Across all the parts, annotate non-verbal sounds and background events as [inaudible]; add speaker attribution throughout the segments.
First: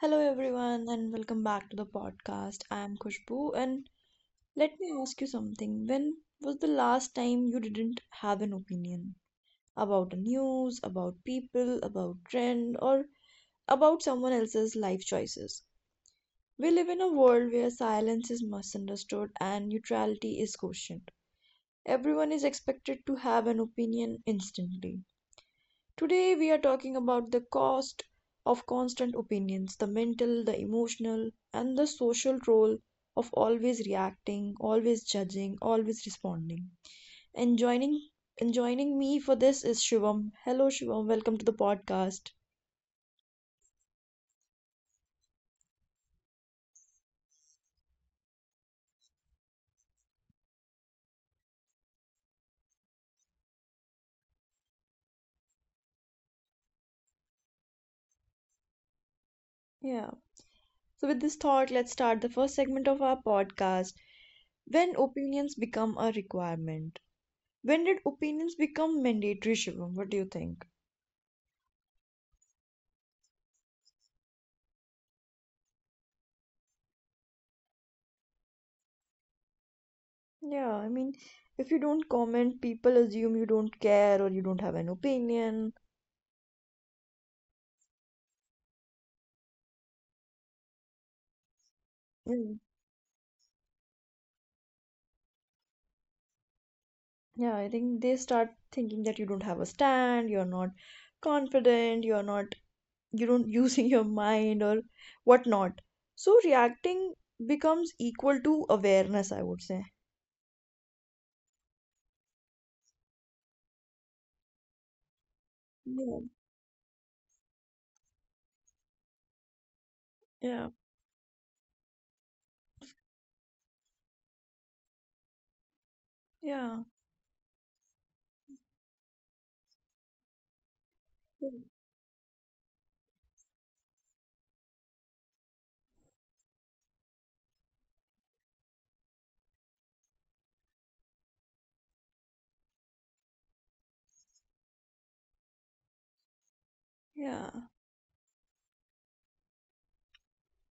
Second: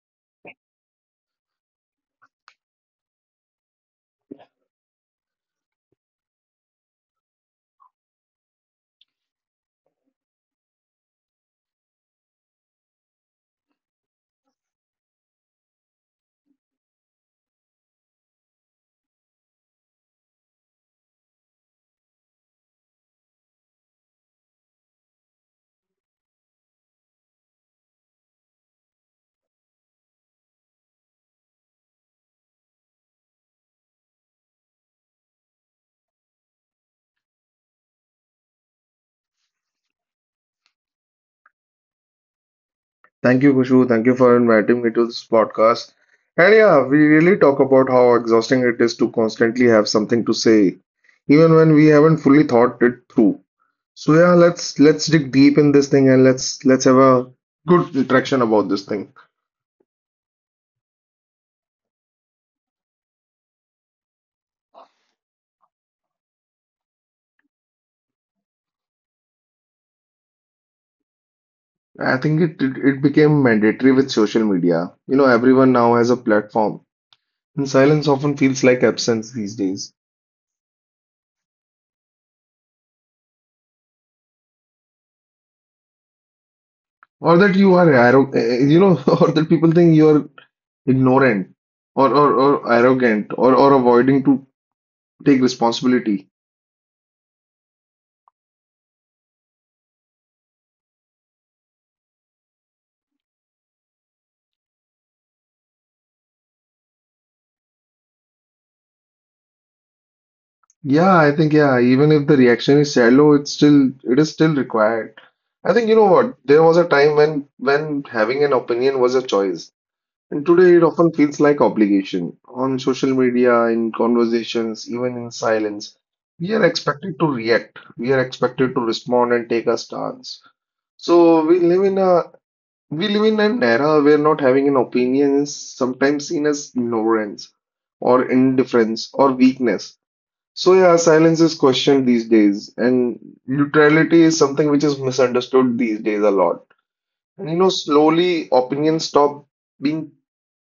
Speaker 1: Hello, everyone, and welcome back to the podcast. I am Khushbu, and let me ask you something. When was the last time you didn't have an opinion about the news, about people, about trend, or about someone else's life choices? We live in a world where silence is misunderstood and neutrality is questioned. Everyone is expected to have an opinion instantly. Today, we are talking about the cost of constant opinions, the mental, the emotional, and the social role of always reacting, always judging, always responding. And joining, and joining me for this is Shivam. Hello, Shivam. Welcome to the podcast.
Speaker 2: Thank you, Kushu. Thank you for inviting me to this podcast. And yeah, we really talk about how exhausting it is to constantly have something to say, even when we haven't fully thought it through. So yeah, let's dig deep in this thing, and let's have a good interaction about this thing.
Speaker 1: Yeah. So, with this thought, let's start the first segment of our podcast. When opinions become a requirement. When did opinions become mandatory, Shivam? What do you think?
Speaker 2: I think it became mandatory with social media. Everyone now has a platform, and silence often feels like absence these days.
Speaker 1: Yeah, I mean, if you don't comment, people assume you don't care or you don't have an opinion.
Speaker 2: Or that you are arrogant, [laughs] or that people think you are ignorant, or or,
Speaker 1: Mm.
Speaker 2: or arrogant, or avoiding to take responsibility.
Speaker 1: Yeah, I think they start thinking that you don't have a stand, you're not confident, you're not, you don't [laughs] using your mind or whatnot. So reacting becomes equal to awareness, I would say.
Speaker 2: Yeah, I think, yeah, even if the reaction is shallow, it's still, it is still required, I think. You know
Speaker 1: Yeah,
Speaker 2: what, there was a time when having an opinion was a choice, and
Speaker 1: yeah,
Speaker 2: today it often feels like obligation on social media, in conversations, even in silence. We are
Speaker 1: yeah,
Speaker 2: expected to react, we are expected to respond and take a stance. So
Speaker 1: yeah,
Speaker 2: we live in an era where not having an opinion is sometimes seen as ignorance or indifference or weakness. So, yeah, silence is questioned these days, and neutrality is something which is misunderstood these days a lot.
Speaker 1: yeah,
Speaker 2: And slowly opinions stop being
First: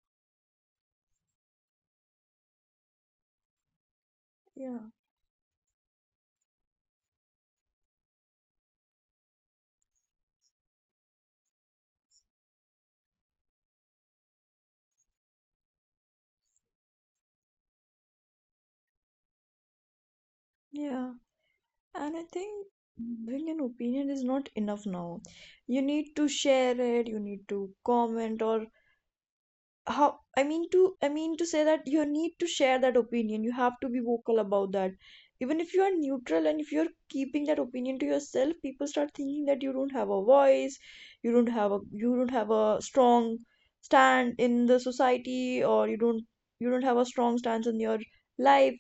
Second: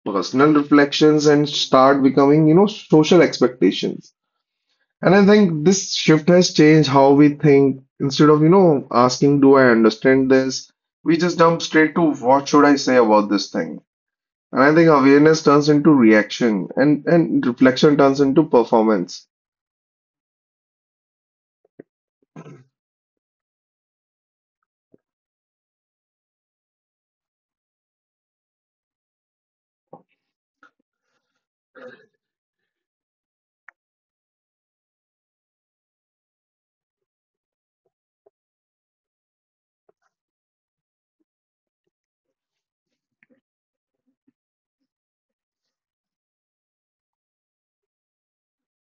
Speaker 2: personal reflections and start becoming social expectations.
Speaker 1: yeah,
Speaker 2: And I think this shift has changed how we think. Instead of asking, do I understand this? We just jump straight to, what should I say about this thing? And I think awareness turns into reaction, and reflection turns into performance.
Speaker 1: yeah. And I think having an opinion is not enough now. You need to share it, you need to comment or how. I mean to say that you need to share that opinion, you have to be vocal about that. Even if you are neutral and if you're keeping that opinion to yourself, people start thinking that you don't have a voice, you don't have a strong stand in the society, or you don't have a strong stance in your life.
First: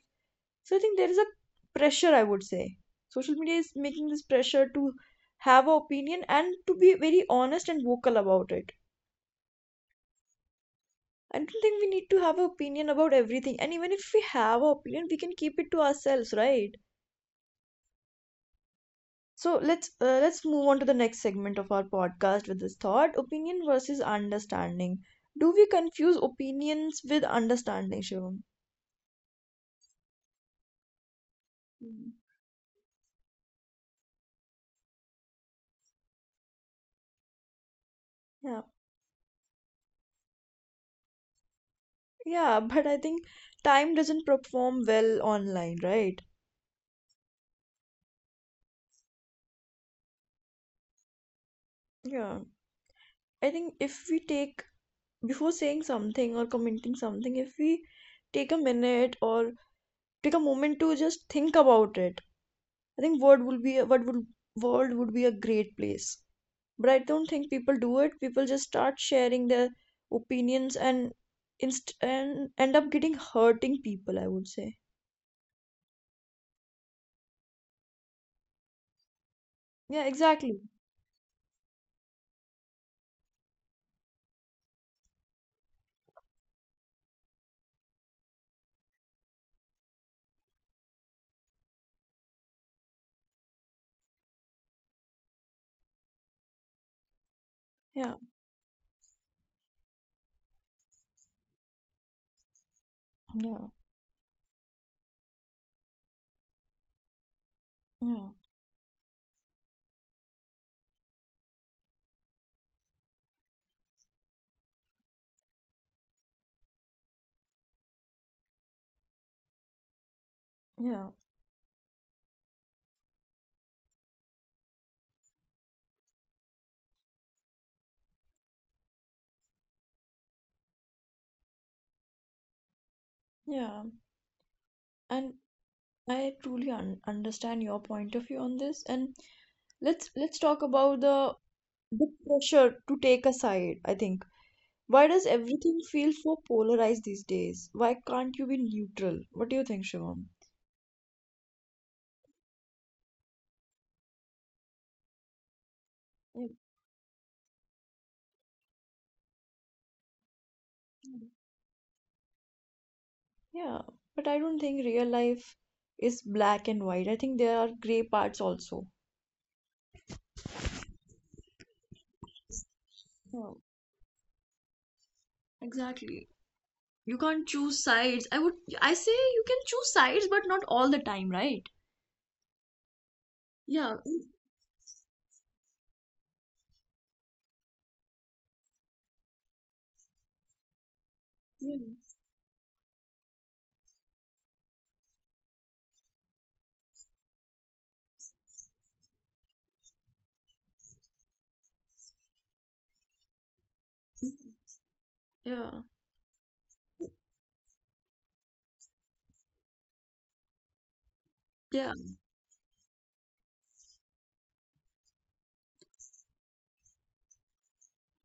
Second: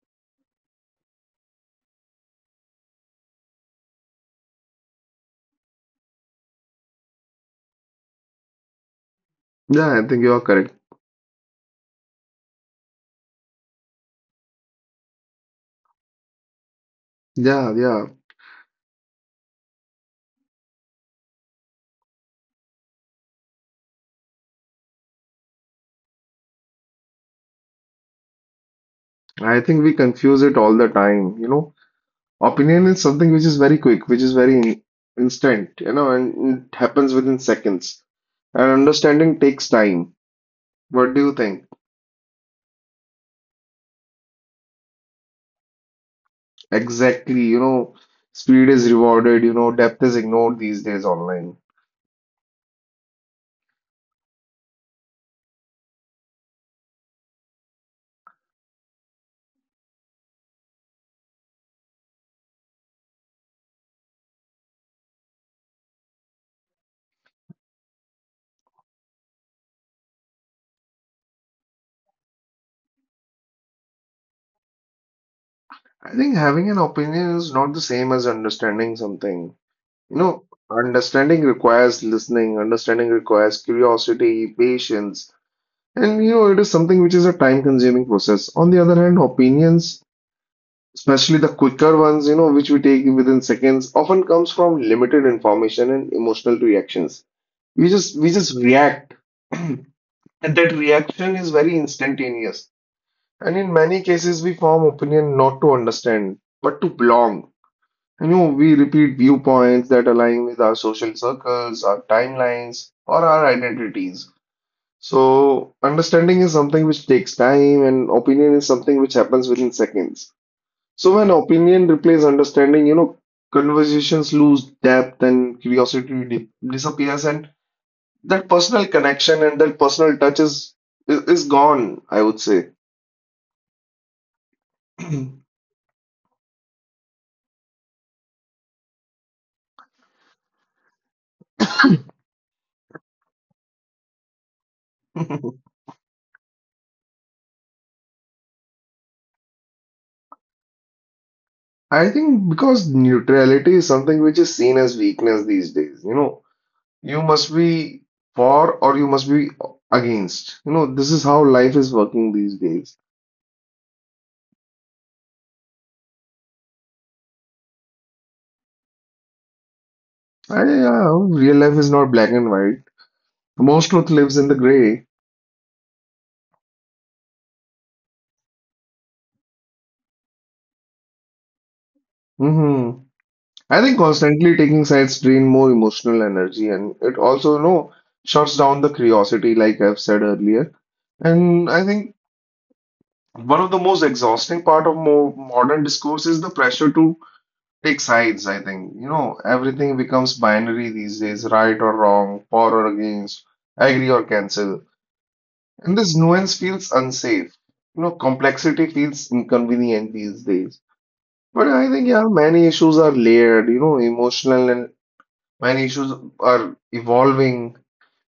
Speaker 1: So I think there is a pressure, I would say. Social media is making this pressure to have an opinion and to be very honest and vocal about it.
Speaker 2: Yeah, I think you are correct.
Speaker 1: I don't think we need to have an opinion about everything. And even if we have an opinion, we can keep it to ourselves, right?
Speaker 2: Yeah, yeah.
Speaker 1: So let's move on to the next segment of our podcast with this thought: opinion versus understanding. Do we confuse opinions with understanding, Shivam?
Speaker 2: I think we confuse it all the time.
Speaker 1: Mm.
Speaker 2: Opinion is something which is very quick, which is very instant, and it happens within seconds.
Speaker 1: Yeah,
Speaker 2: And understanding takes time. What do you think?
Speaker 1: yeah, but I think time doesn't perform well online, right?
Speaker 2: Exactly, speed is rewarded, depth is ignored these days online.
Speaker 1: Yeah, I think if we take before saying something or commenting something, if we take a minute or take a moment to just think about it, I think world would be a- what would world would be a great place. But I don't think people do it. People just start sharing their opinions and inst and end up getting hurting people, I would say.
Speaker 2: I think having an opinion is not the same as understanding something.
Speaker 1: Yeah,
Speaker 2: You know,
Speaker 1: exactly.
Speaker 2: Understanding requires listening, understanding requires curiosity, patience, and it is something which is a time-consuming process. On the other hand, opinions, especially the quicker ones, which we take within seconds, often comes from limited information and emotional reactions. We
Speaker 1: Yeah,
Speaker 2: just we just react, [clears throat] and that reaction is very instantaneous. And
Speaker 1: yeah,
Speaker 2: in many cases, we form opinion not to understand, but to belong.
Speaker 1: yeah,
Speaker 2: We repeat viewpoints that align with our social circles, our timelines, or our identities. So, understanding is something which takes time, and opinion is something which happens within seconds.
Speaker 1: yeah,
Speaker 2: So, when opinion replaces understanding, conversations lose depth and curiosity disappears, and that personal connection and that personal touch is is gone, I would say.
Speaker 1: yeah.
Speaker 2: [clears throat]
Speaker 1: And I truly un understand your point of view on this. And let's talk about the pressure to take a side, I think. Why does everything feel so polarized these days? Why can't you be neutral? What do you think, Shivam?
Speaker 2: I think because neutrality is something which is seen as weakness these days. You must be for, or you must be against. This is how life is working these days.
Speaker 1: Yeah, but I don't think real life is black and white. I think there are gray parts also.
Speaker 2: Yeah, real life is not black and white.
Speaker 1: Yeah,
Speaker 2: Most truth lives in the gray.
Speaker 1: exactly. You can't choose sides. I say you can choose sides, but not all the time, right?
Speaker 2: Hmm. I think
Speaker 1: Yeah.
Speaker 2: constantly taking sides drain more emotional energy, and it also shuts down the curiosity, like I've said earlier. And
Speaker 1: Yeah.
Speaker 2: I think one of the most exhausting part of more modern discourse is the pressure to take sides, I think. Everything becomes binary these days, right or wrong, for or against, agree or cancel.
Speaker 1: Yeah.
Speaker 2: And this nuance feels unsafe. Complexity feels inconvenient these days. But I
Speaker 1: Yeah.
Speaker 2: think, yeah, many issues are layered, emotional, and many issues are evolving.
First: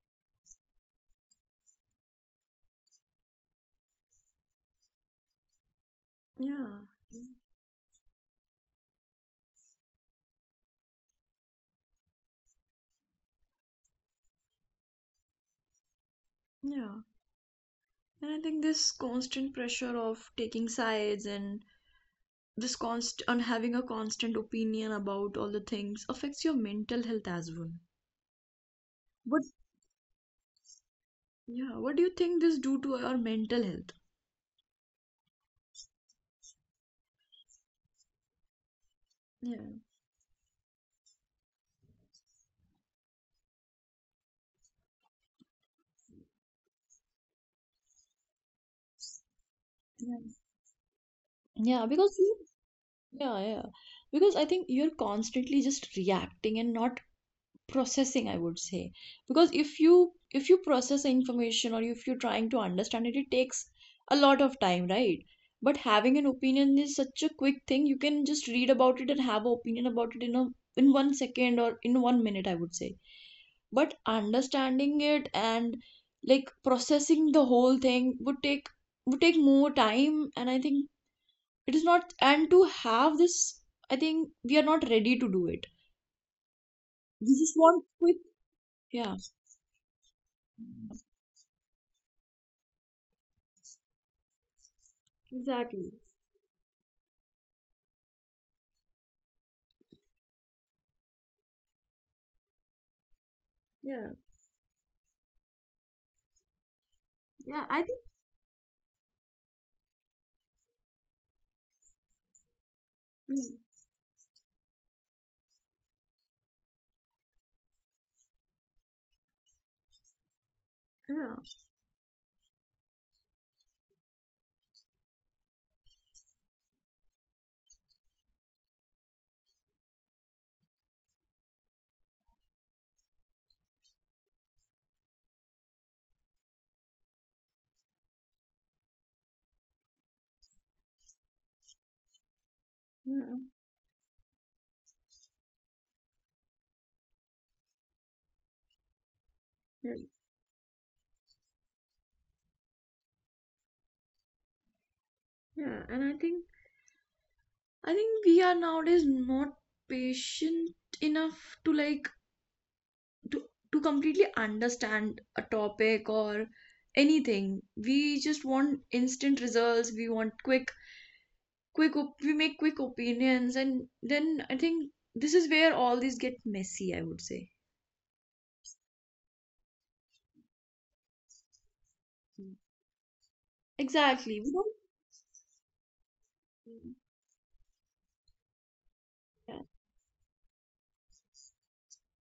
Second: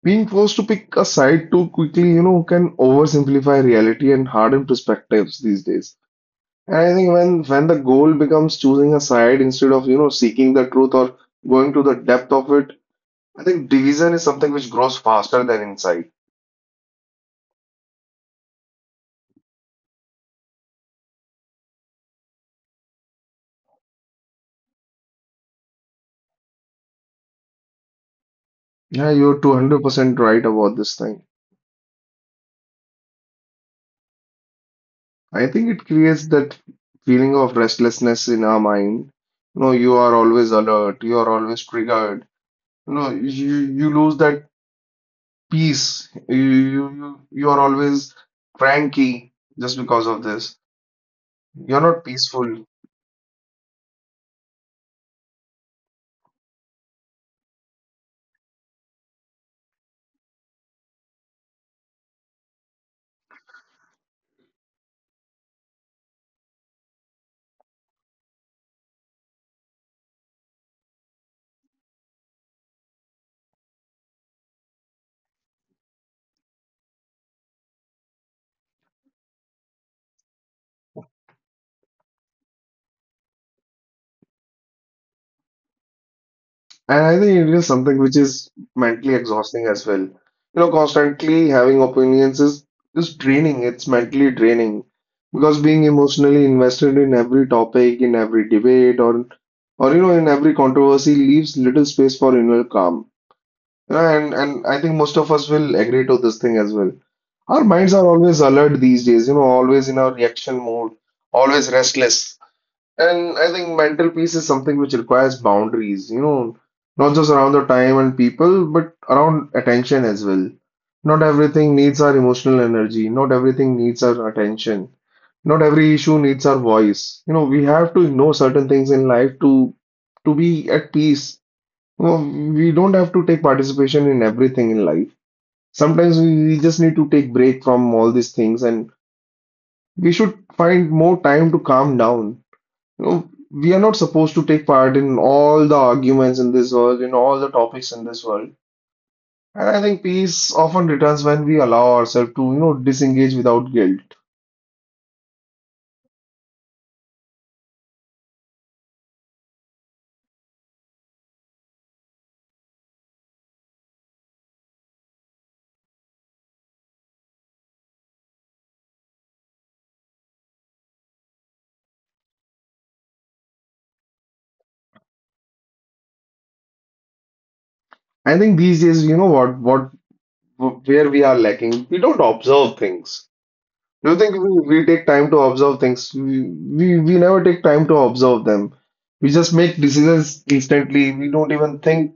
Speaker 2: Being forced to pick a side too quickly, can oversimplify reality and harden perspectives these days.
Speaker 1: Yeah.
Speaker 2: And I think when the goal becomes choosing a side instead of seeking the truth or going to the depth of it, I think division is something which grows faster than insight.
Speaker 1: Yeah. And I think this constant pressure of taking sides and this const on having a constant opinion about all the things affects your mental health as well.
Speaker 2: Yeah,
Speaker 1: What,
Speaker 2: you're 200% right about this thing.
Speaker 1: yeah, what do you think this do to our mental health?
Speaker 2: I think it creates that feeling of restlessness in our mind.
Speaker 1: Yeah.
Speaker 2: You are always alert, you are always triggered. You lose that peace. You are always cranky just because
Speaker 1: Yeah.
Speaker 2: of this.
Speaker 1: Yeah,
Speaker 2: You're not
Speaker 1: because you,
Speaker 2: peaceful.
Speaker 1: yeah, yeah, because I think you're constantly just reacting and not processing, I would say. Because if you process the information or if you're trying to understand it, it takes a lot of time, right? But having an opinion is such a quick thing. You can just read about it and have an opinion about it in a in 1 second or in 1 minute, I would say. But understanding it and like processing the whole thing would take more time, and I think it is not and to have this I think we are not ready to do it.
Speaker 2: And I
Speaker 1: We
Speaker 2: think
Speaker 1: just
Speaker 2: it is
Speaker 1: want
Speaker 2: something
Speaker 1: quick.
Speaker 2: which is
Speaker 1: Yeah.
Speaker 2: mentally exhausting as well. Constantly having opinions is draining. It's mentally draining because being
Speaker 1: Exactly.
Speaker 2: emotionally invested in every topic, in every debate, or in every controversy leaves little space for inner calm. You
Speaker 1: Yeah.
Speaker 2: know, And and I think most of us will agree to this thing as well.
Speaker 1: Yeah.
Speaker 2: Our
Speaker 1: I
Speaker 2: minds
Speaker 1: think.
Speaker 2: are always alert these days. Always in our reaction mode, always restless. And
Speaker 1: Mm.
Speaker 2: I think mental peace is something which requires boundaries, not just around the time and people, but around attention as well. Not
Speaker 1: Yeah.
Speaker 2: everything needs our emotional energy, not everything needs our attention, not every issue needs our voice. We have to ignore certain things in life to be at peace. We don't have to take participation in everything in life. Sometimes we just need to take break from all these things, and we should find more time to calm down.
Speaker 1: Yeah.
Speaker 2: We are not supposed to take part in all the arguments in this world, in all the topics in this world. And I
Speaker 1: Yeah.
Speaker 2: think peace often returns when we allow ourselves to disengage without guilt.
Speaker 1: Yeah. And I think. I think we are nowadays not patient enough to like to to completely understand a topic or anything. We just want instant results. We want we make quick opinions, and then I think this is where all these get messy, I would say.
Speaker 2: I think these days, you know what, where we are lacking, we don't observe things. Do you
Speaker 1: Exactly,
Speaker 2: think
Speaker 1: we don't.
Speaker 2: we take time to observe things? We never take time to observe them. We just
Speaker 1: Yeah.
Speaker 2: make decisions instantly. We don't even think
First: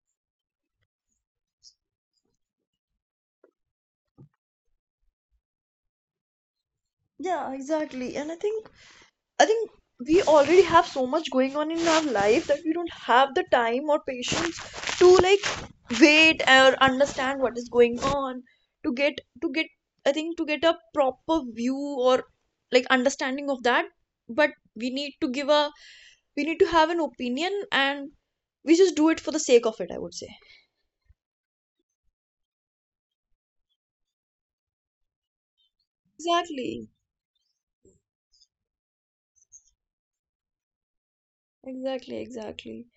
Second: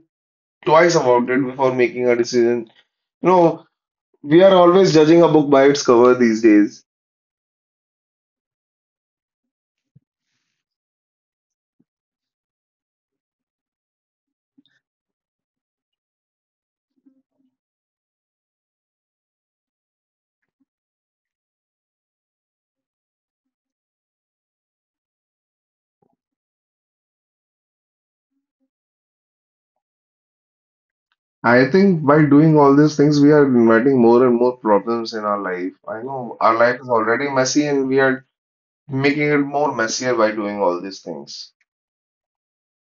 Speaker 2: twice about it before making a decision. You know, we are always judging a book by its cover these days.
Speaker 1: Yeah, exactly. And I think we already have so much going on in our life that we don't have the time or patience to like wait or understand what is going on to get to get I think to get a proper view or like understanding of that. But we need to give a we need to have an opinion, and we just do it for the sake of it, I would say.
Speaker 2: I think by doing all these things, we are inviting more and more problems in our life. I know our life is
Speaker 1: Exactly,
Speaker 2: already messy, and we are making it more messier by doing all these things.
Speaker 1: exactly.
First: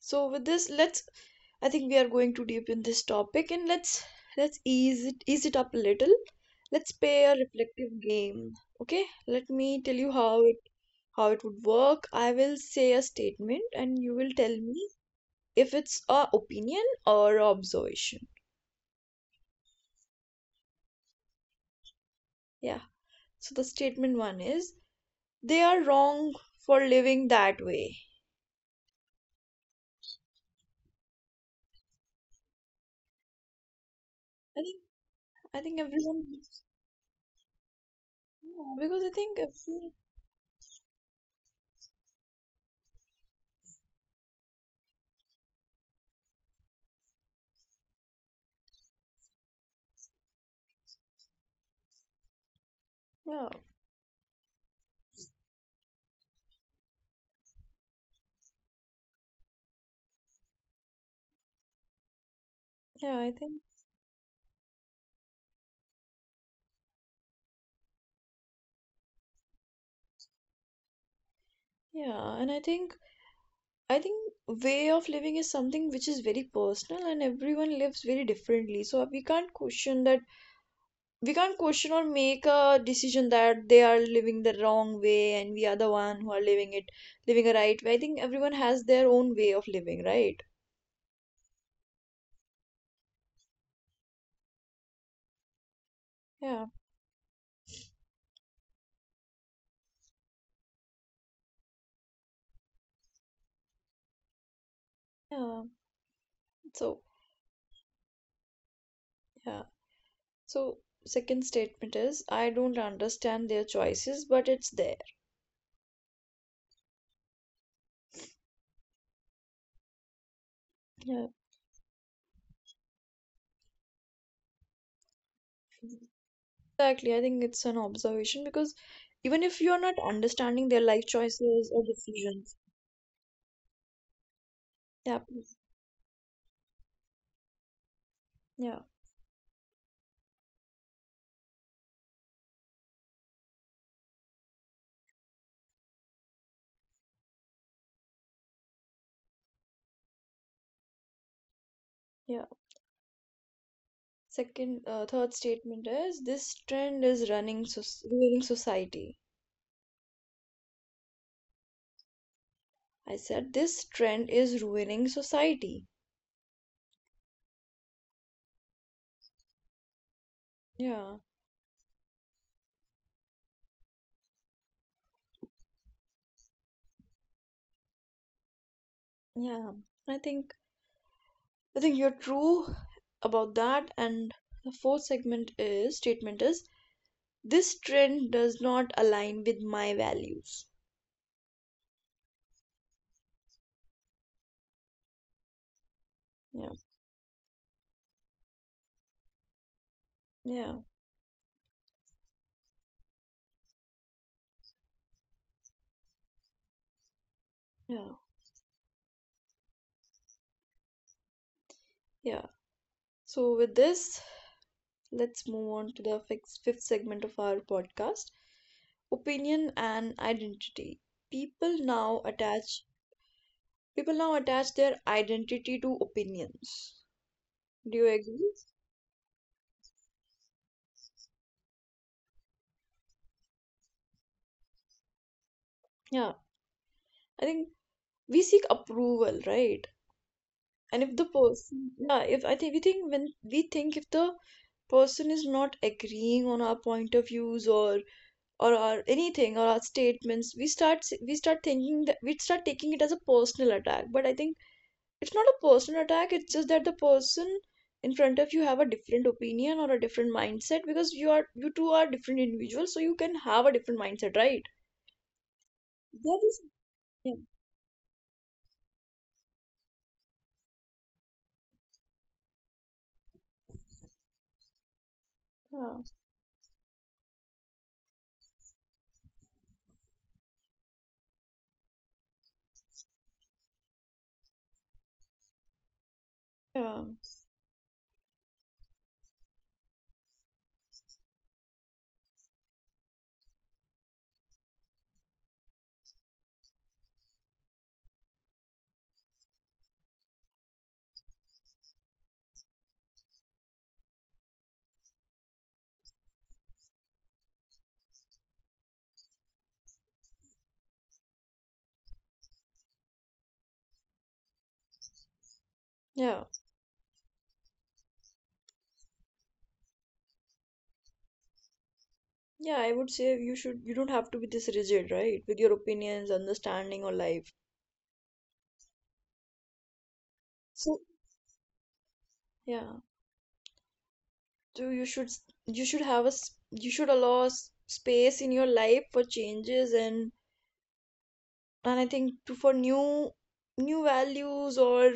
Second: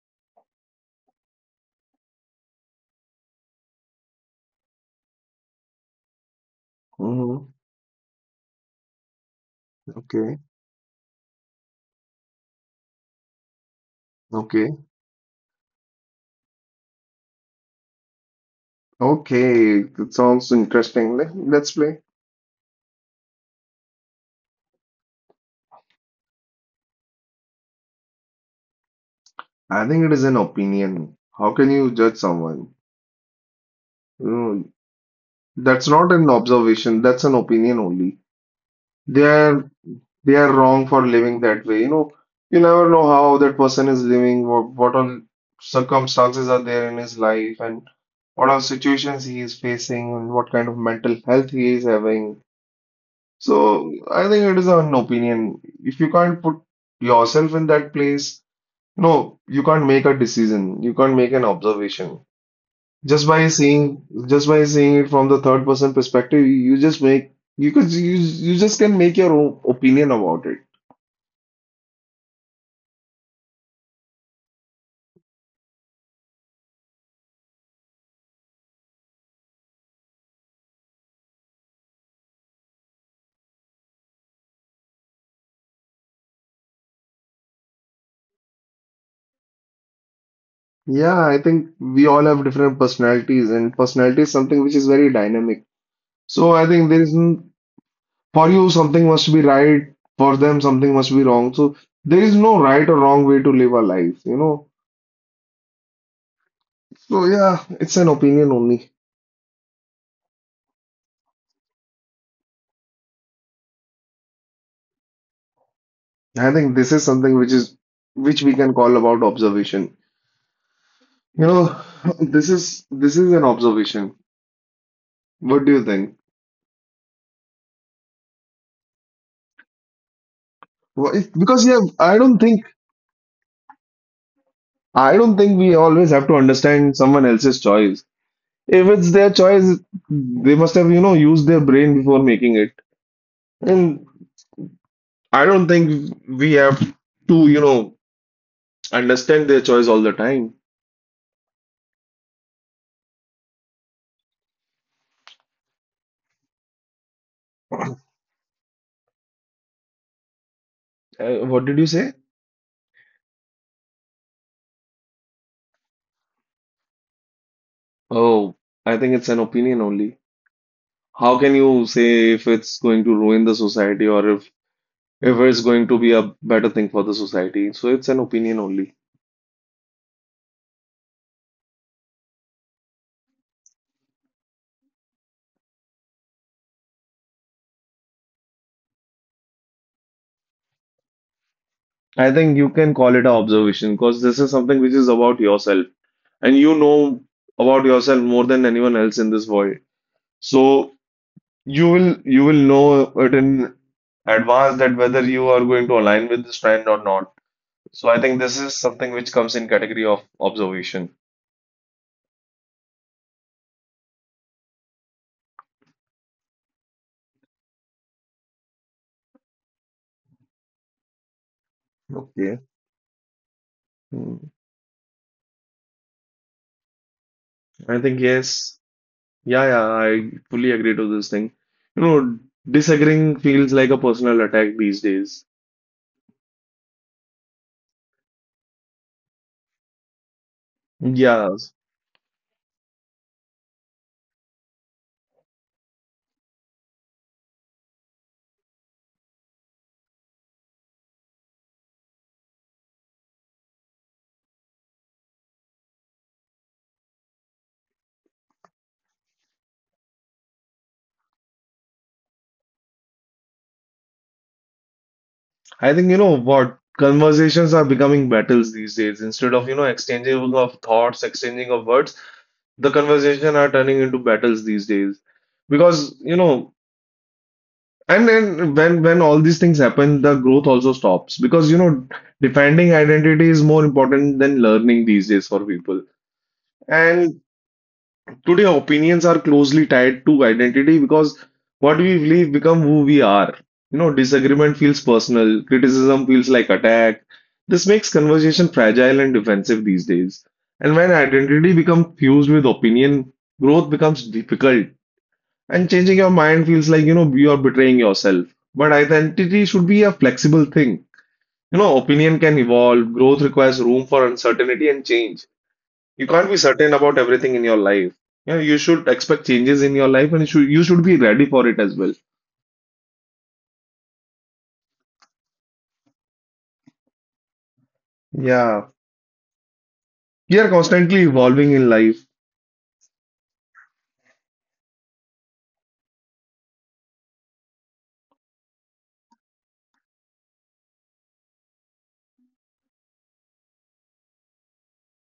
Speaker 1: So with this, let's, I think we are going too deep in this topic, and let's ease it up a little. Let's play a
Speaker 2: Hmm.
Speaker 1: reflective game. Okay? Let me tell you
Speaker 2: Okay.
Speaker 1: how it would work. I will say a statement, and you will tell
Speaker 2: Okay.
Speaker 1: me if it's a opinion or a observation.
Speaker 2: Okay. It sounds interesting. Let's play.
Speaker 1: Yeah. So the statement one is they are wrong for living that way.
Speaker 2: I think it is an opinion. How can you judge someone? You know,
Speaker 1: And I think
Speaker 2: that's not
Speaker 1: everyone,
Speaker 2: an observation. That's an opinion only.
Speaker 1: yeah, because I
Speaker 2: They
Speaker 1: think,
Speaker 2: are
Speaker 1: every-,
Speaker 2: they are wrong for living that way. You never know how that person is living, what all circumstances are there in his life, and what are situations he is facing, and what kind of mental health he is having.
Speaker 1: yeah,
Speaker 2: So I think it is an opinion. If you can't put yourself in that place, no, you can't make a decision. You can't make an observation.
Speaker 1: yeah, I think,
Speaker 2: Just by seeing it from the third person perspective, you just can make your own opinion about it.
Speaker 1: yeah, and I think way of living is something which is very personal and everyone lives very differently. So we can't question that, we can't question or make a decision that they are living the wrong way and we are the one who are living it, living a right way. I think everyone has their own way of living, right?
Speaker 2: Yeah, I think we all have different personalities, and personality is something which is very dynamic. So I
Speaker 1: Yeah,
Speaker 2: think there isn't, for you something must be right, for them something must be wrong. So there is no right or wrong way to live our life.
Speaker 1: yeah. So,
Speaker 2: So yeah, it's an opinion only.
Speaker 1: yeah. So, second statement is, I don't understand their choices, but it's there.
Speaker 2: I think this is something which is which we can call about observation.
Speaker 1: Yeah.
Speaker 2: You know, [laughs] this is an observation. What do you think?
Speaker 1: Exactly, I think it's an observation because even if you're not understanding their life
Speaker 2: Because
Speaker 1: choices
Speaker 2: yeah,
Speaker 1: or
Speaker 2: I don't
Speaker 1: decisions.
Speaker 2: think I
Speaker 1: Yeah,
Speaker 2: don't think
Speaker 1: please.
Speaker 2: we always have to understand someone else's choice.
Speaker 1: Yeah,
Speaker 2: If it's their choice, they must have used their brain before making it. And I don't think we have to understand their choice all the time.
Speaker 1: yeah. Second, third statement is this trend is running so ruining society.
Speaker 2: What did you say?
Speaker 1: I said this trend is ruining society.
Speaker 2: Oh, I think it's an opinion only.
Speaker 1: Yeah,
Speaker 2: How can you say if it's going to ruin the society, or if it's going to be a better thing for the society? So it's an opinion only.
Speaker 1: yeah. I think, I think you're true about that. And the fourth segment is statement is this trend does not align with my values.
Speaker 2: I think you can call it an observation because this is something which is about yourself, and
Speaker 1: Yeah,
Speaker 2: you know about yourself more than anyone else in this world.
Speaker 1: yeah,
Speaker 2: So you will you will know it in advance that whether you are going to align with this trend or not. So
Speaker 1: yeah,
Speaker 2: I think this is something which comes in category of observation.
Speaker 1: yeah. So with this, let's move on to the fifth segment of our podcast, opinion and identity. People now
Speaker 2: Okay.
Speaker 1: attach people now
Speaker 2: Hmm.
Speaker 1: attach their identity to opinions.
Speaker 2: I
Speaker 1: Do you
Speaker 2: think
Speaker 1: agree?
Speaker 2: yes. Yeah, yeah, I fully agree to this thing. You know, Disagreeing feels like a personal attack these days.
Speaker 1: Yeah, I think we seek approval, right? And if the
Speaker 2: Yeah,
Speaker 1: person, yeah, if I think we think when we think if the person is not agreeing on our point of views or our anything or our statements, we start thinking that we start taking it as a personal attack. But I think it's not a personal attack, it's just that the person in front of you have a different opinion or a different mindset because you two are different individuals, so you can have a different mindset, right?
Speaker 2: I think you know
Speaker 1: That is,
Speaker 2: what,
Speaker 1: yeah,
Speaker 2: conversations are becoming battles these days. Instead of exchanging of thoughts, exchanging of words, the conversation are turning into battles these days.
Speaker 1: yeah,
Speaker 2: Because you know And then when all these things happen, the growth also stops because defending identity is more important than learning these days for people.
Speaker 1: yeah,
Speaker 2: And today opinions are closely tied to identity because what we believe become who we are. Disagreement feels personal, criticism feels like attack. This makes conversation fragile and defensive these days. And when identity becomes fused with opinion, growth becomes difficult and changing your mind feels like, you know, you are betraying yourself. But identity should be a flexible thing. You know, opinion can evolve, growth requires room for uncertainty and change. You
Speaker 1: yeah.
Speaker 2: can't be certain about everything in your life. You know, you should expect changes in your life and you should be ready for it as well.
Speaker 1: Yeah, I would say you should, you don't have to be this rigid, right, with your opinions, understanding, or life.
Speaker 2: Yeah. We are
Speaker 1: So
Speaker 2: constantly evolving in life.
Speaker 1: yeah, so you should have you should allow space in your life for changes and I think to for new new values or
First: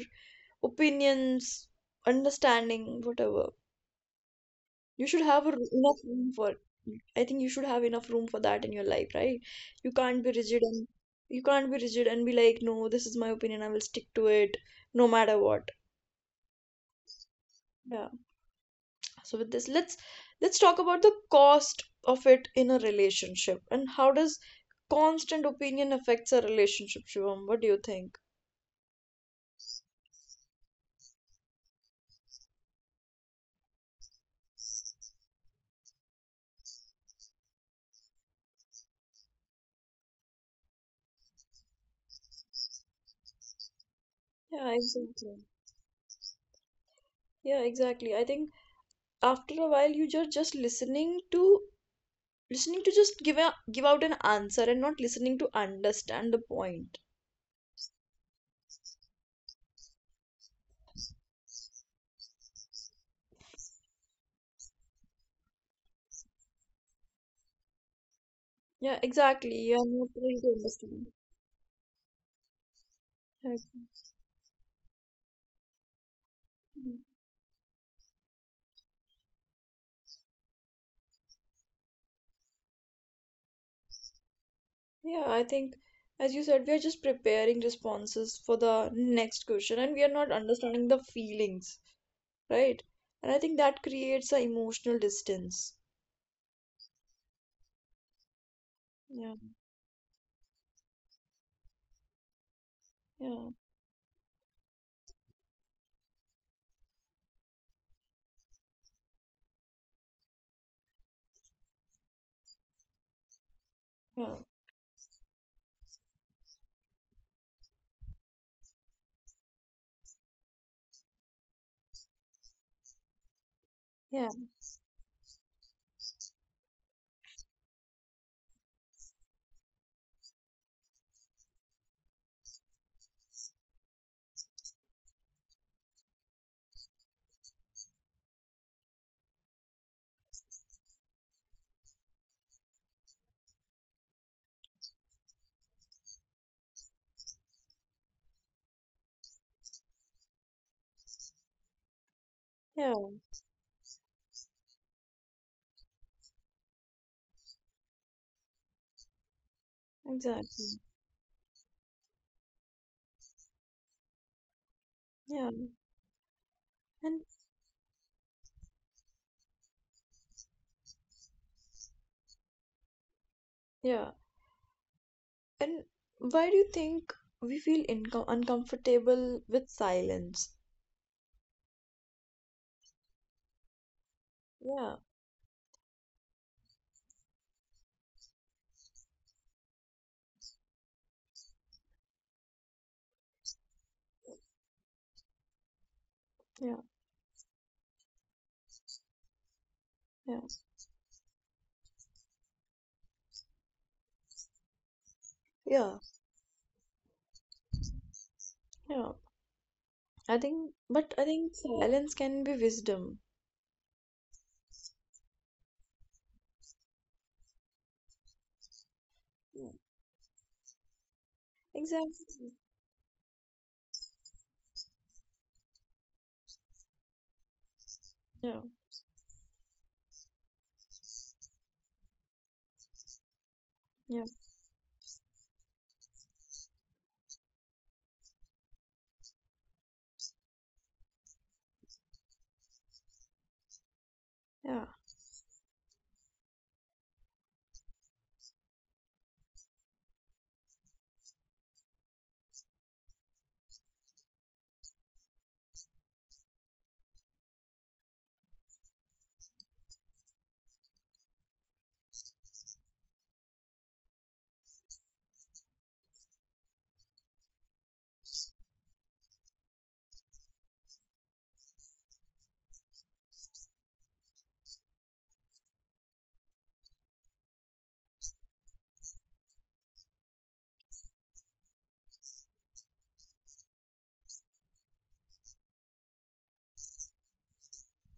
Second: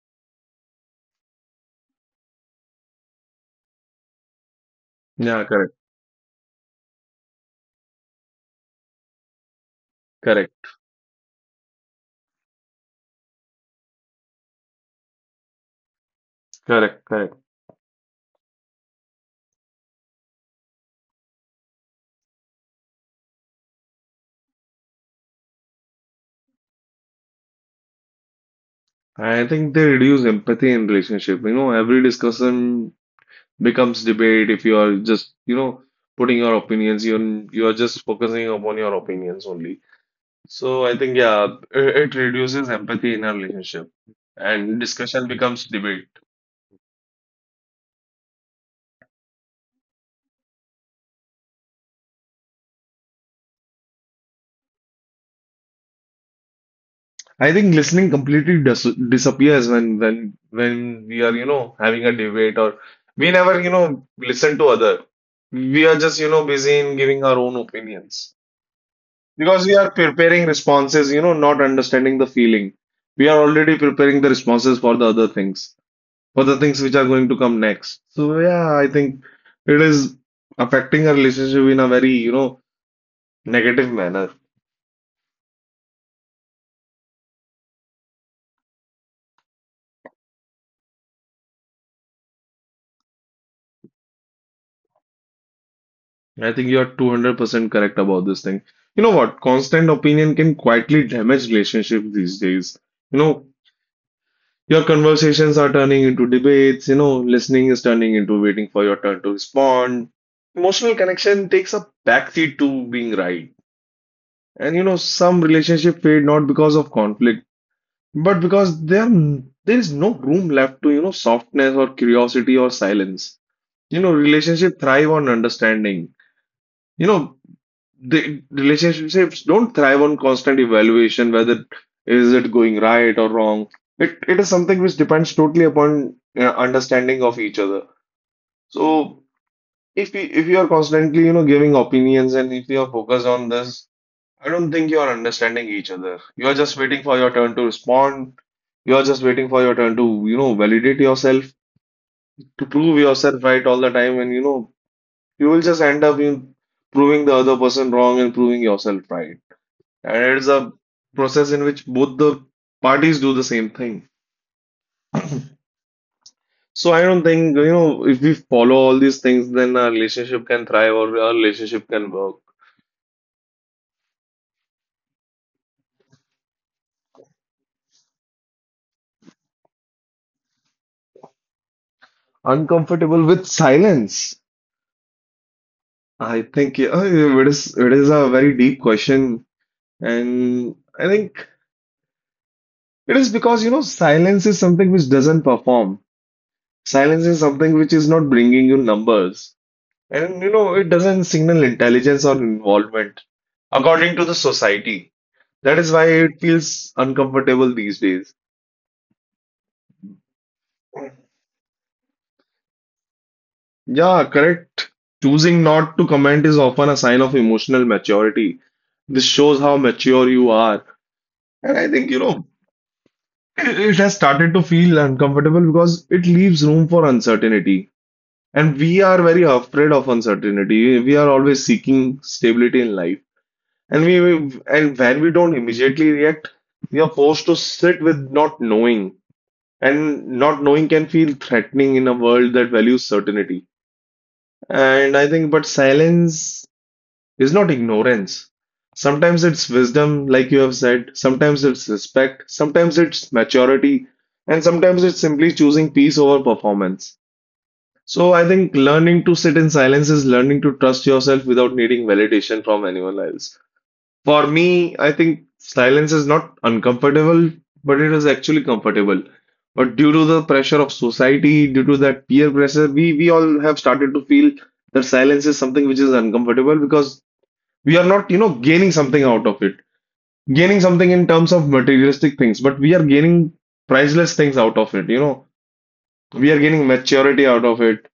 Speaker 1: opinions, understanding, whatever. You should
Speaker 2: Yeah,
Speaker 1: have a,
Speaker 2: correct,
Speaker 1: enough room for. I think you should have enough room for that in your life, right? You can't be rigid,
Speaker 2: correct,
Speaker 1: and you can't be rigid and be like, no, this is my opinion. I will stick to it, no matter what.
Speaker 2: correct, correct.
Speaker 1: Yeah. So with this, let's talk about the cost of it in a relationship and how does constant opinion affects a relationship, Shivam? What do you think?
Speaker 2: I think they reduce empathy in relationship. You know, every discussion becomes debate if you are just, you know, putting your opinions, you are just focusing upon your opinions only. So I think yeah, it reduces empathy in a relationship
Speaker 1: Yeah,
Speaker 2: and discussion
Speaker 1: exactly.
Speaker 2: becomes debate.
Speaker 1: Yeah, exactly. I think after a while you just just listening to just give a give out an answer and not listening to understand the point.
Speaker 2: I think listening completely disappears when we are, you know, having a debate or we never, you know, listen to other. We are just, you know, busy in giving our own opinions
Speaker 1: Yeah, exactly,
Speaker 2: because
Speaker 1: you
Speaker 2: we
Speaker 1: are
Speaker 2: are
Speaker 1: not trying
Speaker 2: preparing
Speaker 1: to understand.
Speaker 2: responses, you know, not understanding the feeling. We are already preparing the responses for the other things, for the things which
Speaker 1: Exactly.
Speaker 2: are going to come next. So yeah, I think it is affecting our relationship in a very, you know, negative manner.
Speaker 1: Yeah, I think as you said, we are just preparing responses for the next question and we are not understanding the feelings, right? And I think that creates an emotional distance.
Speaker 2: I think you are 200% correct about this thing. You know
Speaker 1: Yeah,
Speaker 2: what? Constant opinion can quietly damage relationships these days. You know,
Speaker 1: yeah,
Speaker 2: your conversations are turning into debates, you know, listening is turning into waiting for your turn to respond. Emotional connection takes a backseat to being right.
Speaker 1: yeah,
Speaker 2: And you know, some relationship fade not because of conflict, but because there is no room left to, you know, softness or curiosity or silence. You know,
Speaker 1: yeah,
Speaker 2: relationship thrive on understanding. You know, the relationships don't thrive on constant evaluation, whether is it going right or wrong. It is something which depends totally upon understanding of each other. So if you are constantly, you know, giving opinions and if you are focused on this, I don't think you are understanding each other. You are just waiting for your turn to respond. You are just waiting for your turn to, you know, validate yourself, to
Speaker 1: yeah,
Speaker 2: prove yourself right all the time. And, you know, you will just end up in proving the other person wrong and proving yourself right. And it's
Speaker 1: exactly,
Speaker 2: a process in which both the parties do the same thing.
Speaker 1: yeah.
Speaker 2: So I
Speaker 1: And
Speaker 2: don't think, you know, if we follow all these things, then our relationship can thrive or our relationship can work.
Speaker 1: yeah, and why do you think we feel uncomfortable with silence?
Speaker 2: Uncomfortable with silence.
Speaker 1: Yeah,
Speaker 2: I think yeah, it is a very deep question. And I think it is because, you know, silence is something which doesn't perform.
Speaker 1: yeah.
Speaker 2: Silence is something which is not bringing you numbers.
Speaker 1: Yeah,
Speaker 2: And, you know, it doesn't signal intelligence or involvement according to the society. That is
Speaker 1: yeah,
Speaker 2: why it feels uncomfortable these days.
Speaker 1: yeah. I think, but I think silence can be wisdom.
Speaker 2: Yeah, correct. Choosing not to comment is often a sign of emotional maturity. This shows
Speaker 1: Yeah,
Speaker 2: how mature you are. And I think, you know,
Speaker 1: exactly.
Speaker 2: it has started to feel uncomfortable because it leaves room for uncertainty.
Speaker 1: Yeah,
Speaker 2: And we are very afraid of uncertainty. We are always seeking stability in life. And
Speaker 1: yeah,
Speaker 2: when we don't immediately react, we are forced to sit with not knowing. And not knowing can feel threatening in a world that values certainty.
Speaker 1: yeah.
Speaker 2: And I think, but silence is not ignorance. Sometimes it's wisdom, like you have said. Sometimes it's respect. Sometimes it's maturity. And sometimes it's simply choosing peace over performance. So I think learning to sit in silence is learning to trust yourself without needing validation from anyone else. For me, I think silence is not uncomfortable, but it is actually comfortable. But due to the pressure of society, due to that peer pressure, we all have started to feel that silence is something which is uncomfortable because we are not, you know, gaining something out of it. Gaining something in terms of materialistic things, but we are gaining priceless things out of it, you know. We are gaining maturity out of it,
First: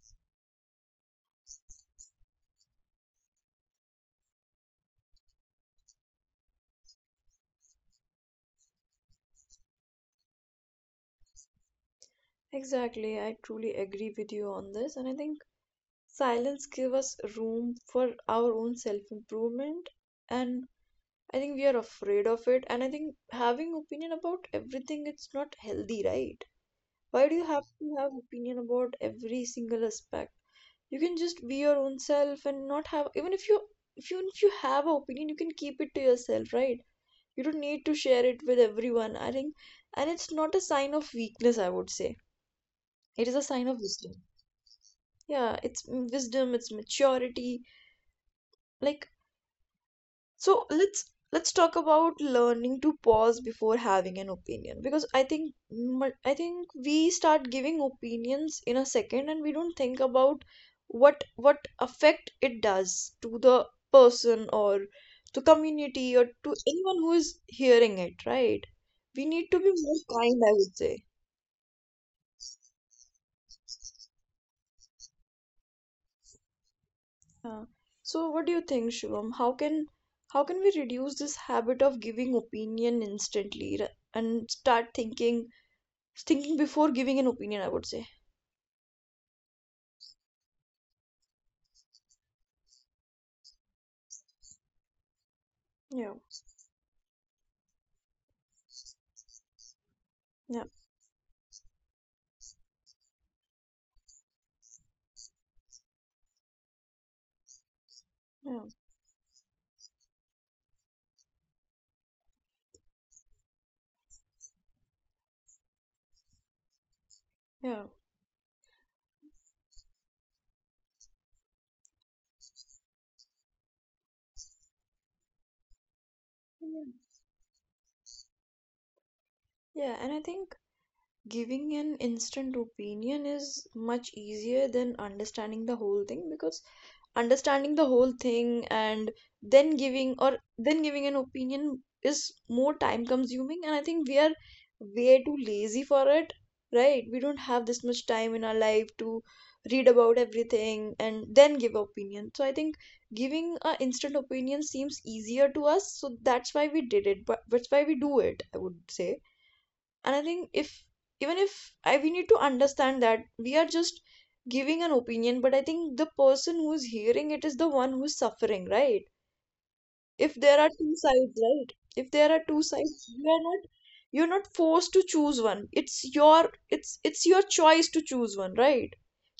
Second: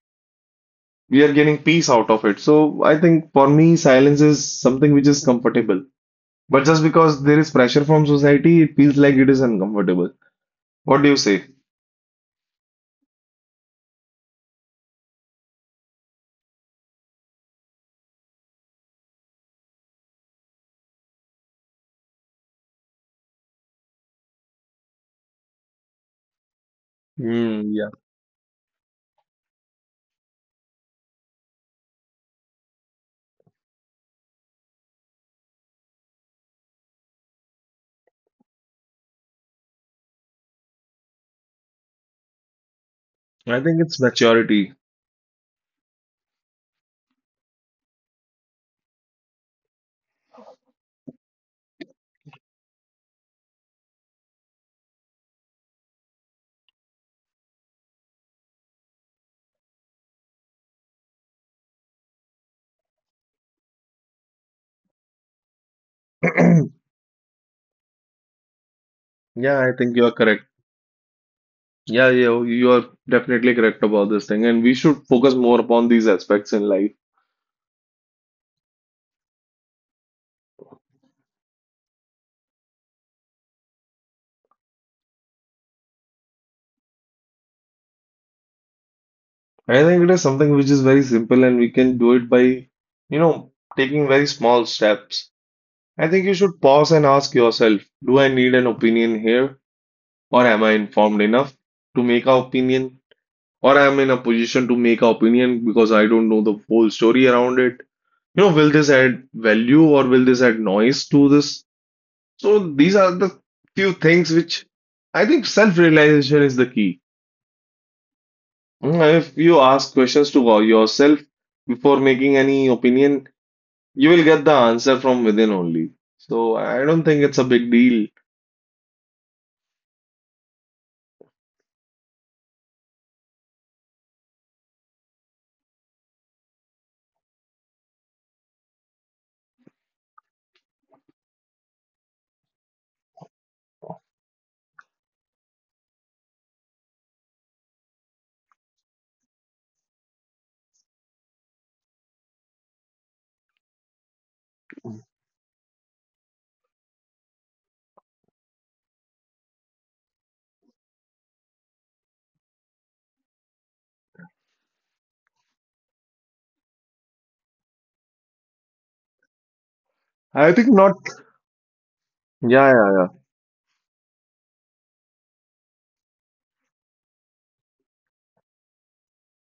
Speaker 2: we are getting peace out of it. So I think for me, silence is something which is comfortable. But just because there is pressure from society, it feels like it is uncomfortable. What do you say?
Speaker 1: Exactly. I truly agree with you on this, and I think silence give us room for our own self-improvement, and I think we are afraid of it. And I think having opinion about everything, it's not healthy, right? Why do you have
Speaker 2: Hmm, yeah,
Speaker 1: to have opinion about every single aspect? You can just be your own self and not have, even if you have an opinion, you can keep it to yourself, right? You don't need to share it with everyone. I think and it's not a sign of weakness, I would say. It is a
Speaker 2: I
Speaker 1: sign
Speaker 2: think
Speaker 1: of
Speaker 2: it's
Speaker 1: wisdom.
Speaker 2: maturity.
Speaker 1: Yeah, wisdom, it's maturity. Like so let's let's talk about learning to pause before having an opinion, because I think we start giving opinions in a second and we don't think about what effect it does to the person, or to community, or to
Speaker 2: [clears throat]
Speaker 1: anyone who is hearing it, right? We need
Speaker 2: Yeah,
Speaker 1: to
Speaker 2: I
Speaker 1: be
Speaker 2: think
Speaker 1: more
Speaker 2: you are correct.
Speaker 1: kind, I would say.
Speaker 2: Yeah, yeah, you are definitely correct about this thing, and we should focus more upon these aspects in life.
Speaker 1: Yeah. So what do you think, Shivam? How can we reduce this habit of giving opinion instantly, and start thinking before giving an opinion, I would say?
Speaker 2: I think it is something which is very simple, and we can do it by, you know, taking very small steps. I
Speaker 1: Yeah.
Speaker 2: think you should pause and ask yourself, do I need an opinion here? Or am
Speaker 1: Yeah.
Speaker 2: I informed enough to make an opinion, or am I in a position to make an opinion because I don't know the whole story around it? You know,
Speaker 1: Yeah.
Speaker 2: will this add value or will this add noise to this? So these are the few things which, I think self-realization is the key.
Speaker 1: Yeah.
Speaker 2: Mm, if you ask questions to yourself before making any opinion, you will get the answer from within only. So I
Speaker 1: Yeah.
Speaker 2: don't think it's a big deal.
Speaker 1: Yeah, and I think giving an instant opinion is much easier than understanding the whole thing, because understanding the whole thing and then giving an opinion is more time consuming, and I think we are way too lazy for it. Right, we don't have this much time in our life to read about everything and then give opinion, so I think giving a instant opinion seems easier to us, so that's why we do it, I would say. And I think if even if I we need to understand that we are just giving an opinion, but I think the person who's hearing it is the one who's suffering, right? If
Speaker 2: I
Speaker 1: there
Speaker 2: think
Speaker 1: are
Speaker 2: not.
Speaker 1: two sides, right? If there are
Speaker 2: Yeah,
Speaker 1: two
Speaker 2: yeah, yeah.
Speaker 1: sides, you are not forced to choose one. It's your choice to choose one, right?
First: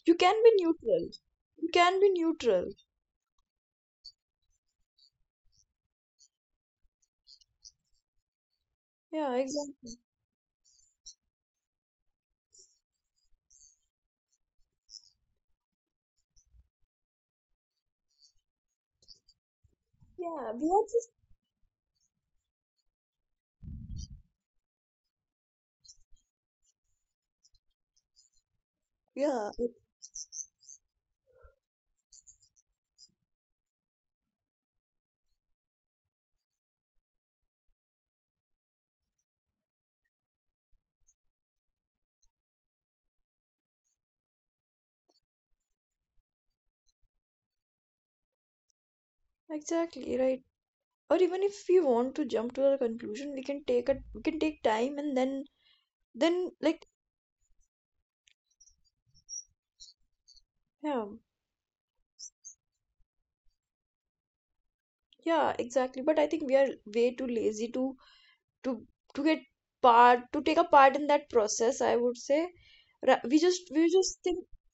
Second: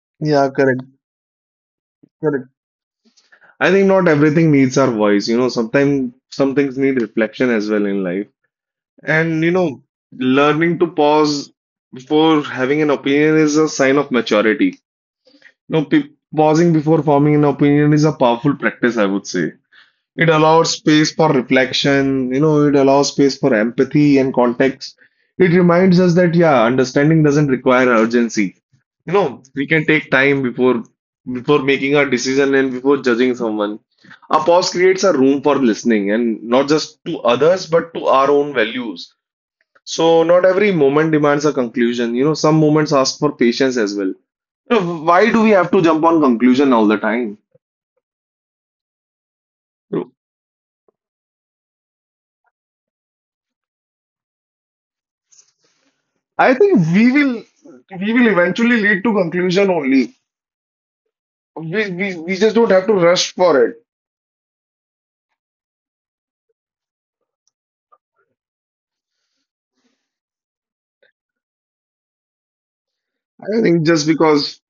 Speaker 1: You can
Speaker 2: Yeah,
Speaker 1: be
Speaker 2: correct,
Speaker 1: neutral. You can be
Speaker 2: correct.
Speaker 1: neutral.
Speaker 2: I think not everything needs our voice. You know, sometimes some things need reflection as well in life.
Speaker 1: Yeah,
Speaker 2: And, you know,
Speaker 1: exactly.
Speaker 2: learning to pause before having an opinion is a sign of maturity. You know, pe- Pausing before forming an opinion is a powerful practice, I would say. It
Speaker 1: Yeah, we
Speaker 2: allows
Speaker 1: are just
Speaker 2: space for reflection, you know, it allows space for empathy and context. It reminds us that, yeah, understanding doesn't require urgency. You know,
Speaker 1: yeah,
Speaker 2: we can take time before making a decision and before judging someone. A pause creates a room for listening and not just to others, but to our own values. So not every moment demands a conclusion. You know, some moments ask for patience as well. You know, why do we have to jump on conclusion all the time?
Speaker 1: exactly, right? Or even if we want to jump to a conclusion, we can take a we can take time and then,
Speaker 2: I think
Speaker 1: like
Speaker 2: we will eventually lead to conclusion only.
Speaker 1: yeah.
Speaker 2: We just don't have to rush for it.
Speaker 1: Yeah, exactly, but I think we are way too lazy to to get part to take a part in that process, I would say. We
Speaker 2: I
Speaker 1: just we
Speaker 2: think just
Speaker 1: just think
Speaker 2: because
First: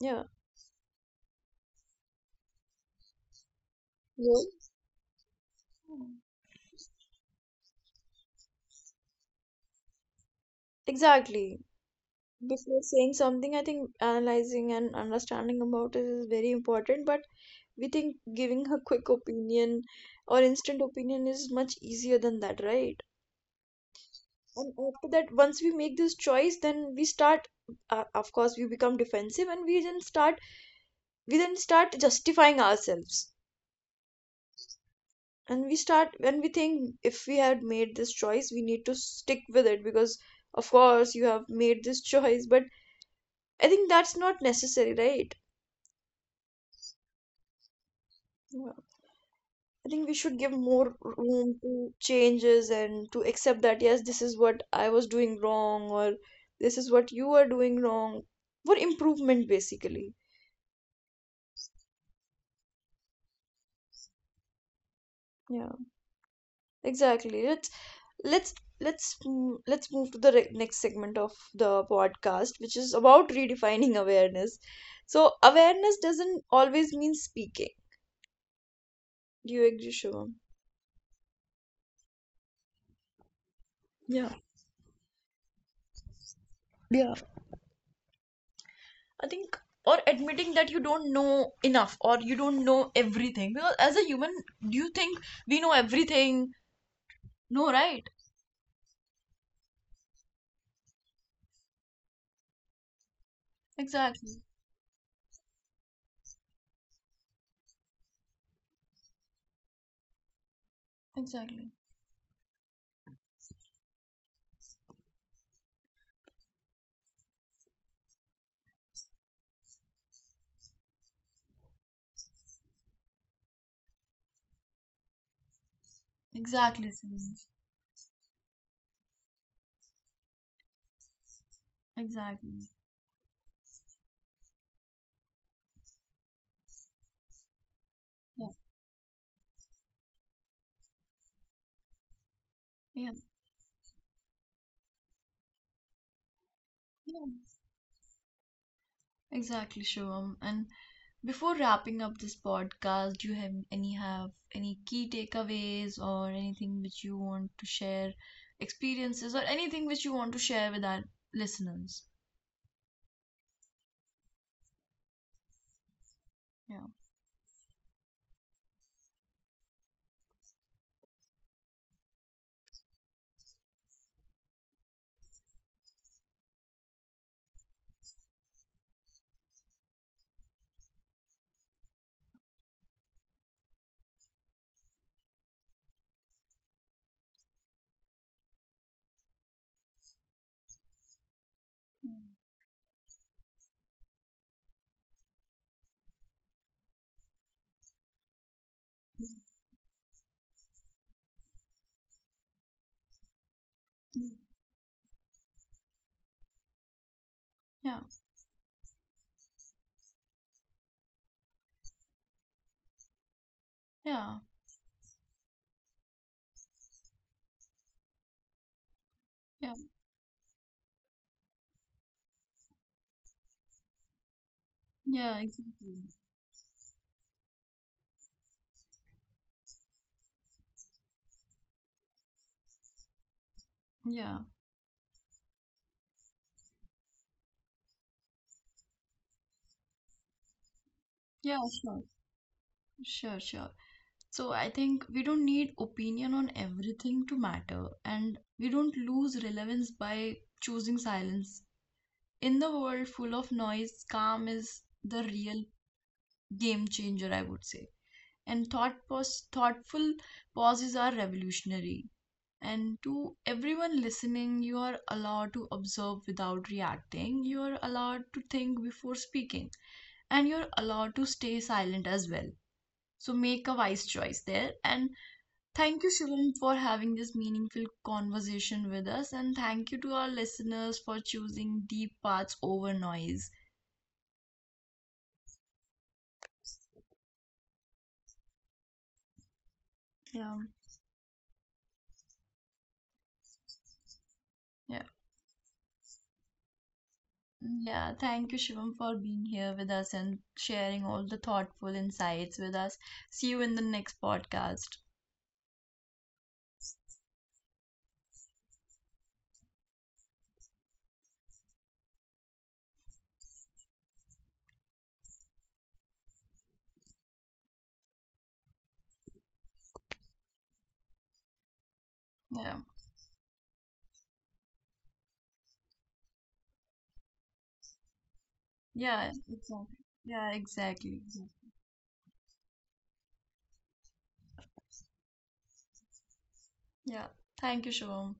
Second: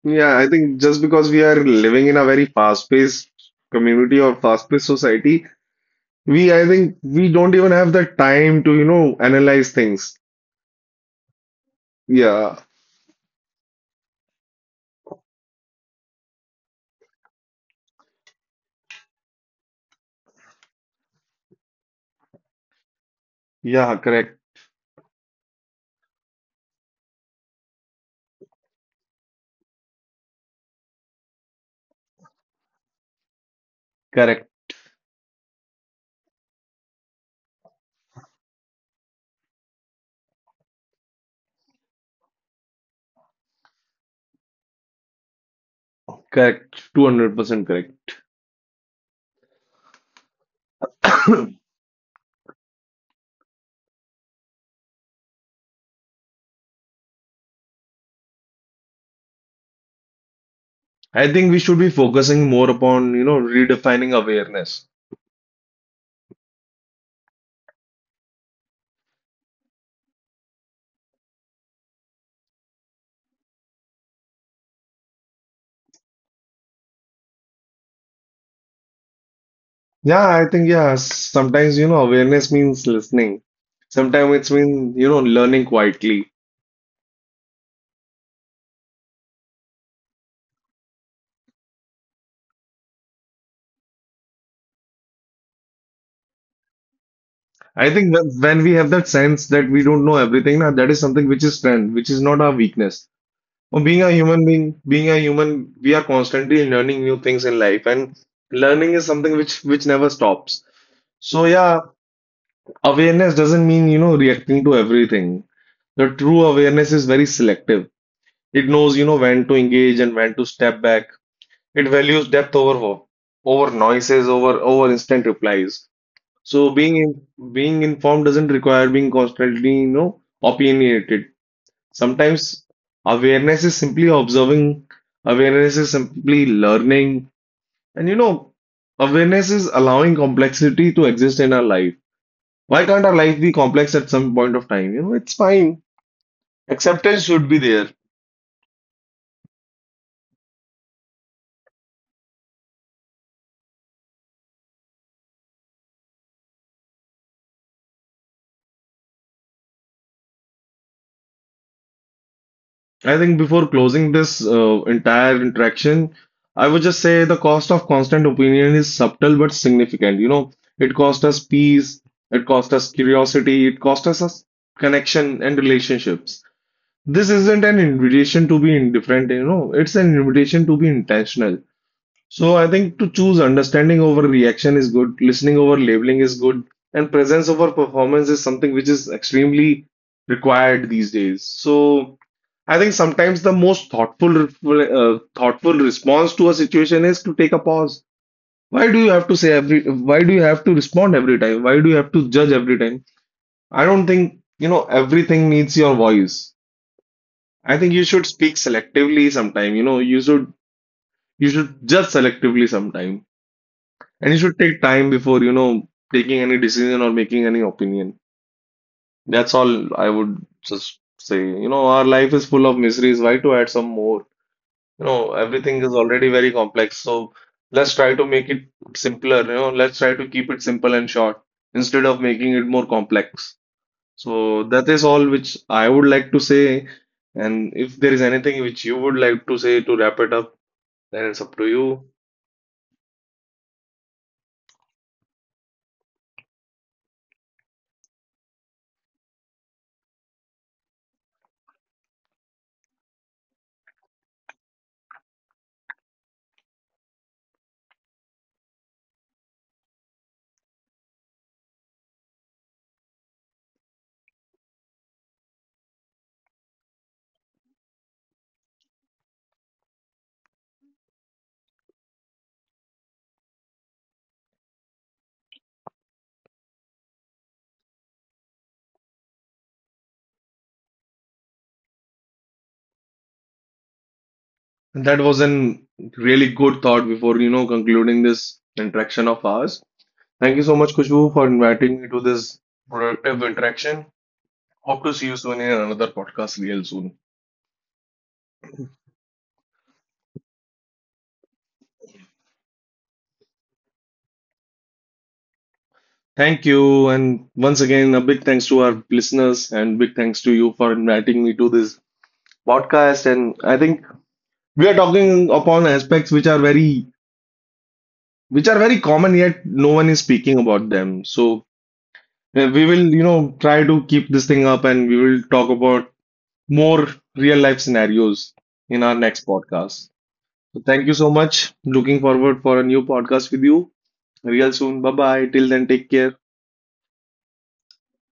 Speaker 1: yeah,
Speaker 2: Yeah, I think just because we are living in a very fast-paced community or
Speaker 1: yeah,
Speaker 2: fast-paced society, we I think we don't even have the time to, you know, analyze things.
Speaker 1: exactly.
Speaker 2: Yeah.
Speaker 1: Before saying something, I think analyzing and understanding about it is very important. But we think giving a quick opinion or instant opinion is much easier than that, right?
Speaker 2: Yeah, correct.
Speaker 1: And after that, once we make this choice, then we start, of course, we become defensive, and we then start justifying ourselves.
Speaker 2: Correct.
Speaker 1: And we start, when we think if we had made this choice, we need to stick with it because of course you have made this [laughs] choice, but I think that's not necessary, right?
Speaker 2: Correct. 200% correct.
Speaker 1: Yeah. I think we should give more room to changes and to accept that, yes, this is what I was doing wrong, or this is what you are doing wrong, for improvement basically.
Speaker 2: I think we should be focusing more upon, you know, redefining awareness.
Speaker 1: Yeah. Exactly. Let's let's move to the next segment of the podcast, which is about redefining awareness. So awareness doesn't always mean speaking. Do you agree,
Speaker 2: Yeah,
Speaker 1: Shivam?
Speaker 2: I think yeah. Sometimes you know awareness means listening.
Speaker 1: Yeah,
Speaker 2: Sometimes it's mean you know learning quietly.
Speaker 1: yeah, I think, or admitting that you don't know enough, or you don't know everything. Because as a human, do you think we know everything? No,
Speaker 2: I
Speaker 1: right?
Speaker 2: think that when we have that sense that we don't know everything, now that is something which is strength, which is not our weakness. Or being a
Speaker 1: Exactly.
Speaker 2: human being, being a human, we are constantly learning new things in life, and learning is something which never stops. So
Speaker 1: Exactly.
Speaker 2: yeah, awareness doesn't mean you know reacting to everything. The true awareness is very selective. It knows you know when to engage and when to step back. It values depth over over noises, over instant replies. So
Speaker 1: Exactly. Simi.
Speaker 2: being informed doesn't require being constantly, you know, opinionated.
Speaker 1: Exactly.
Speaker 2: Sometimes awareness is simply observing, awareness is simply learning, and you know,
Speaker 1: Yeah.
Speaker 2: awareness is allowing complexity to exist in our life. Why can't
Speaker 1: Yeah.
Speaker 2: our life be complex at some point of time? You know, it's fine.
Speaker 1: Yeah.
Speaker 2: Acceptance should be there.
Speaker 1: Exactly, Shivam. And before wrapping up this podcast, do you have any key takeaways or anything which you want to share, experiences or anything which you want to share with our listeners?
Speaker 2: I think before closing this entire interaction, I
Speaker 1: Yeah.
Speaker 2: would just say the cost of constant opinion is subtle but significant. You know, it cost us peace, it cost us curiosity, it cost us connection and relationships. This isn't an invitation to be indifferent, you know, it's an invitation to be intentional. So I think to choose understanding over reaction is good, listening over labeling is good, and presence over performance is something which is extremely required these days. So I think sometimes the most thoughtful response to a situation is to take a pause. Why do you have to respond every time? Why do you have to judge every time? I don't think, you know, everything needs your voice. I think
Speaker 1: Yeah.
Speaker 2: you should speak selectively sometime, you know, you should judge selectively sometime.
Speaker 1: Yeah.
Speaker 2: And you should take time before, you know, taking any decision or making any opinion. That's
Speaker 1: Yeah.
Speaker 2: all I would just say. You know, our life is full of mysteries. Why to add some more? You know,
Speaker 1: Yeah,
Speaker 2: everything
Speaker 1: exactly.
Speaker 2: is already very complex. So let's try to make it simpler. You know, let's try to keep it simple and short instead of making it more complex.
Speaker 1: Yeah.
Speaker 2: So that is all which I would like to say. And if there is anything which you would like to say to wrap it up, then it's
Speaker 1: Yeah,
Speaker 2: up to
Speaker 1: sure.
Speaker 2: you.
Speaker 1: Sure, sure. So I think we don't need opinion on everything to matter, and we don't lose relevance by choosing silence. In the world full of noise, calm is the real game changer, I would say. And thoughtful pauses are revolutionary. And to everyone listening, you are allowed to observe without reacting. You are allowed to think before speaking. And you're allowed to stay silent as well. So make a wise choice there. And thank you, Shivam, for having this meaningful conversation with us. And thank you to our listeners for choosing deep paths over noise.
Speaker 2: That was a really good thought before, you know, concluding this interaction of ours.
Speaker 1: Yeah.
Speaker 2: Thank you so much, Kushbu, for inviting me to this productive interaction.
Speaker 1: Yeah,
Speaker 2: Hope to see you soon in another podcast real soon.
Speaker 1: yeah. Thank you, Shivam, for being here with us and sharing all the thoughtful insights with us. See you in the next podcast.
Speaker 2: Thank you, and once again, a big thanks to our listeners and big thanks to you for inviting me to this podcast. And I think we are talking upon aspects which are very common, yet no one is speaking about them. So
Speaker 1: Yeah,
Speaker 2: we will, you know, try to keep this thing up, and we will talk about more real life scenarios in our
Speaker 1: yeah,
Speaker 2: next
Speaker 1: exactly.
Speaker 2: podcast.
Speaker 1: Yeah,
Speaker 2: So thank you
Speaker 1: exactly.
Speaker 2: so much. Looking forward for a new podcast with you real soon. Bye bye. Till then, take care.
Speaker 1: Yeah. Thank you, Shivam.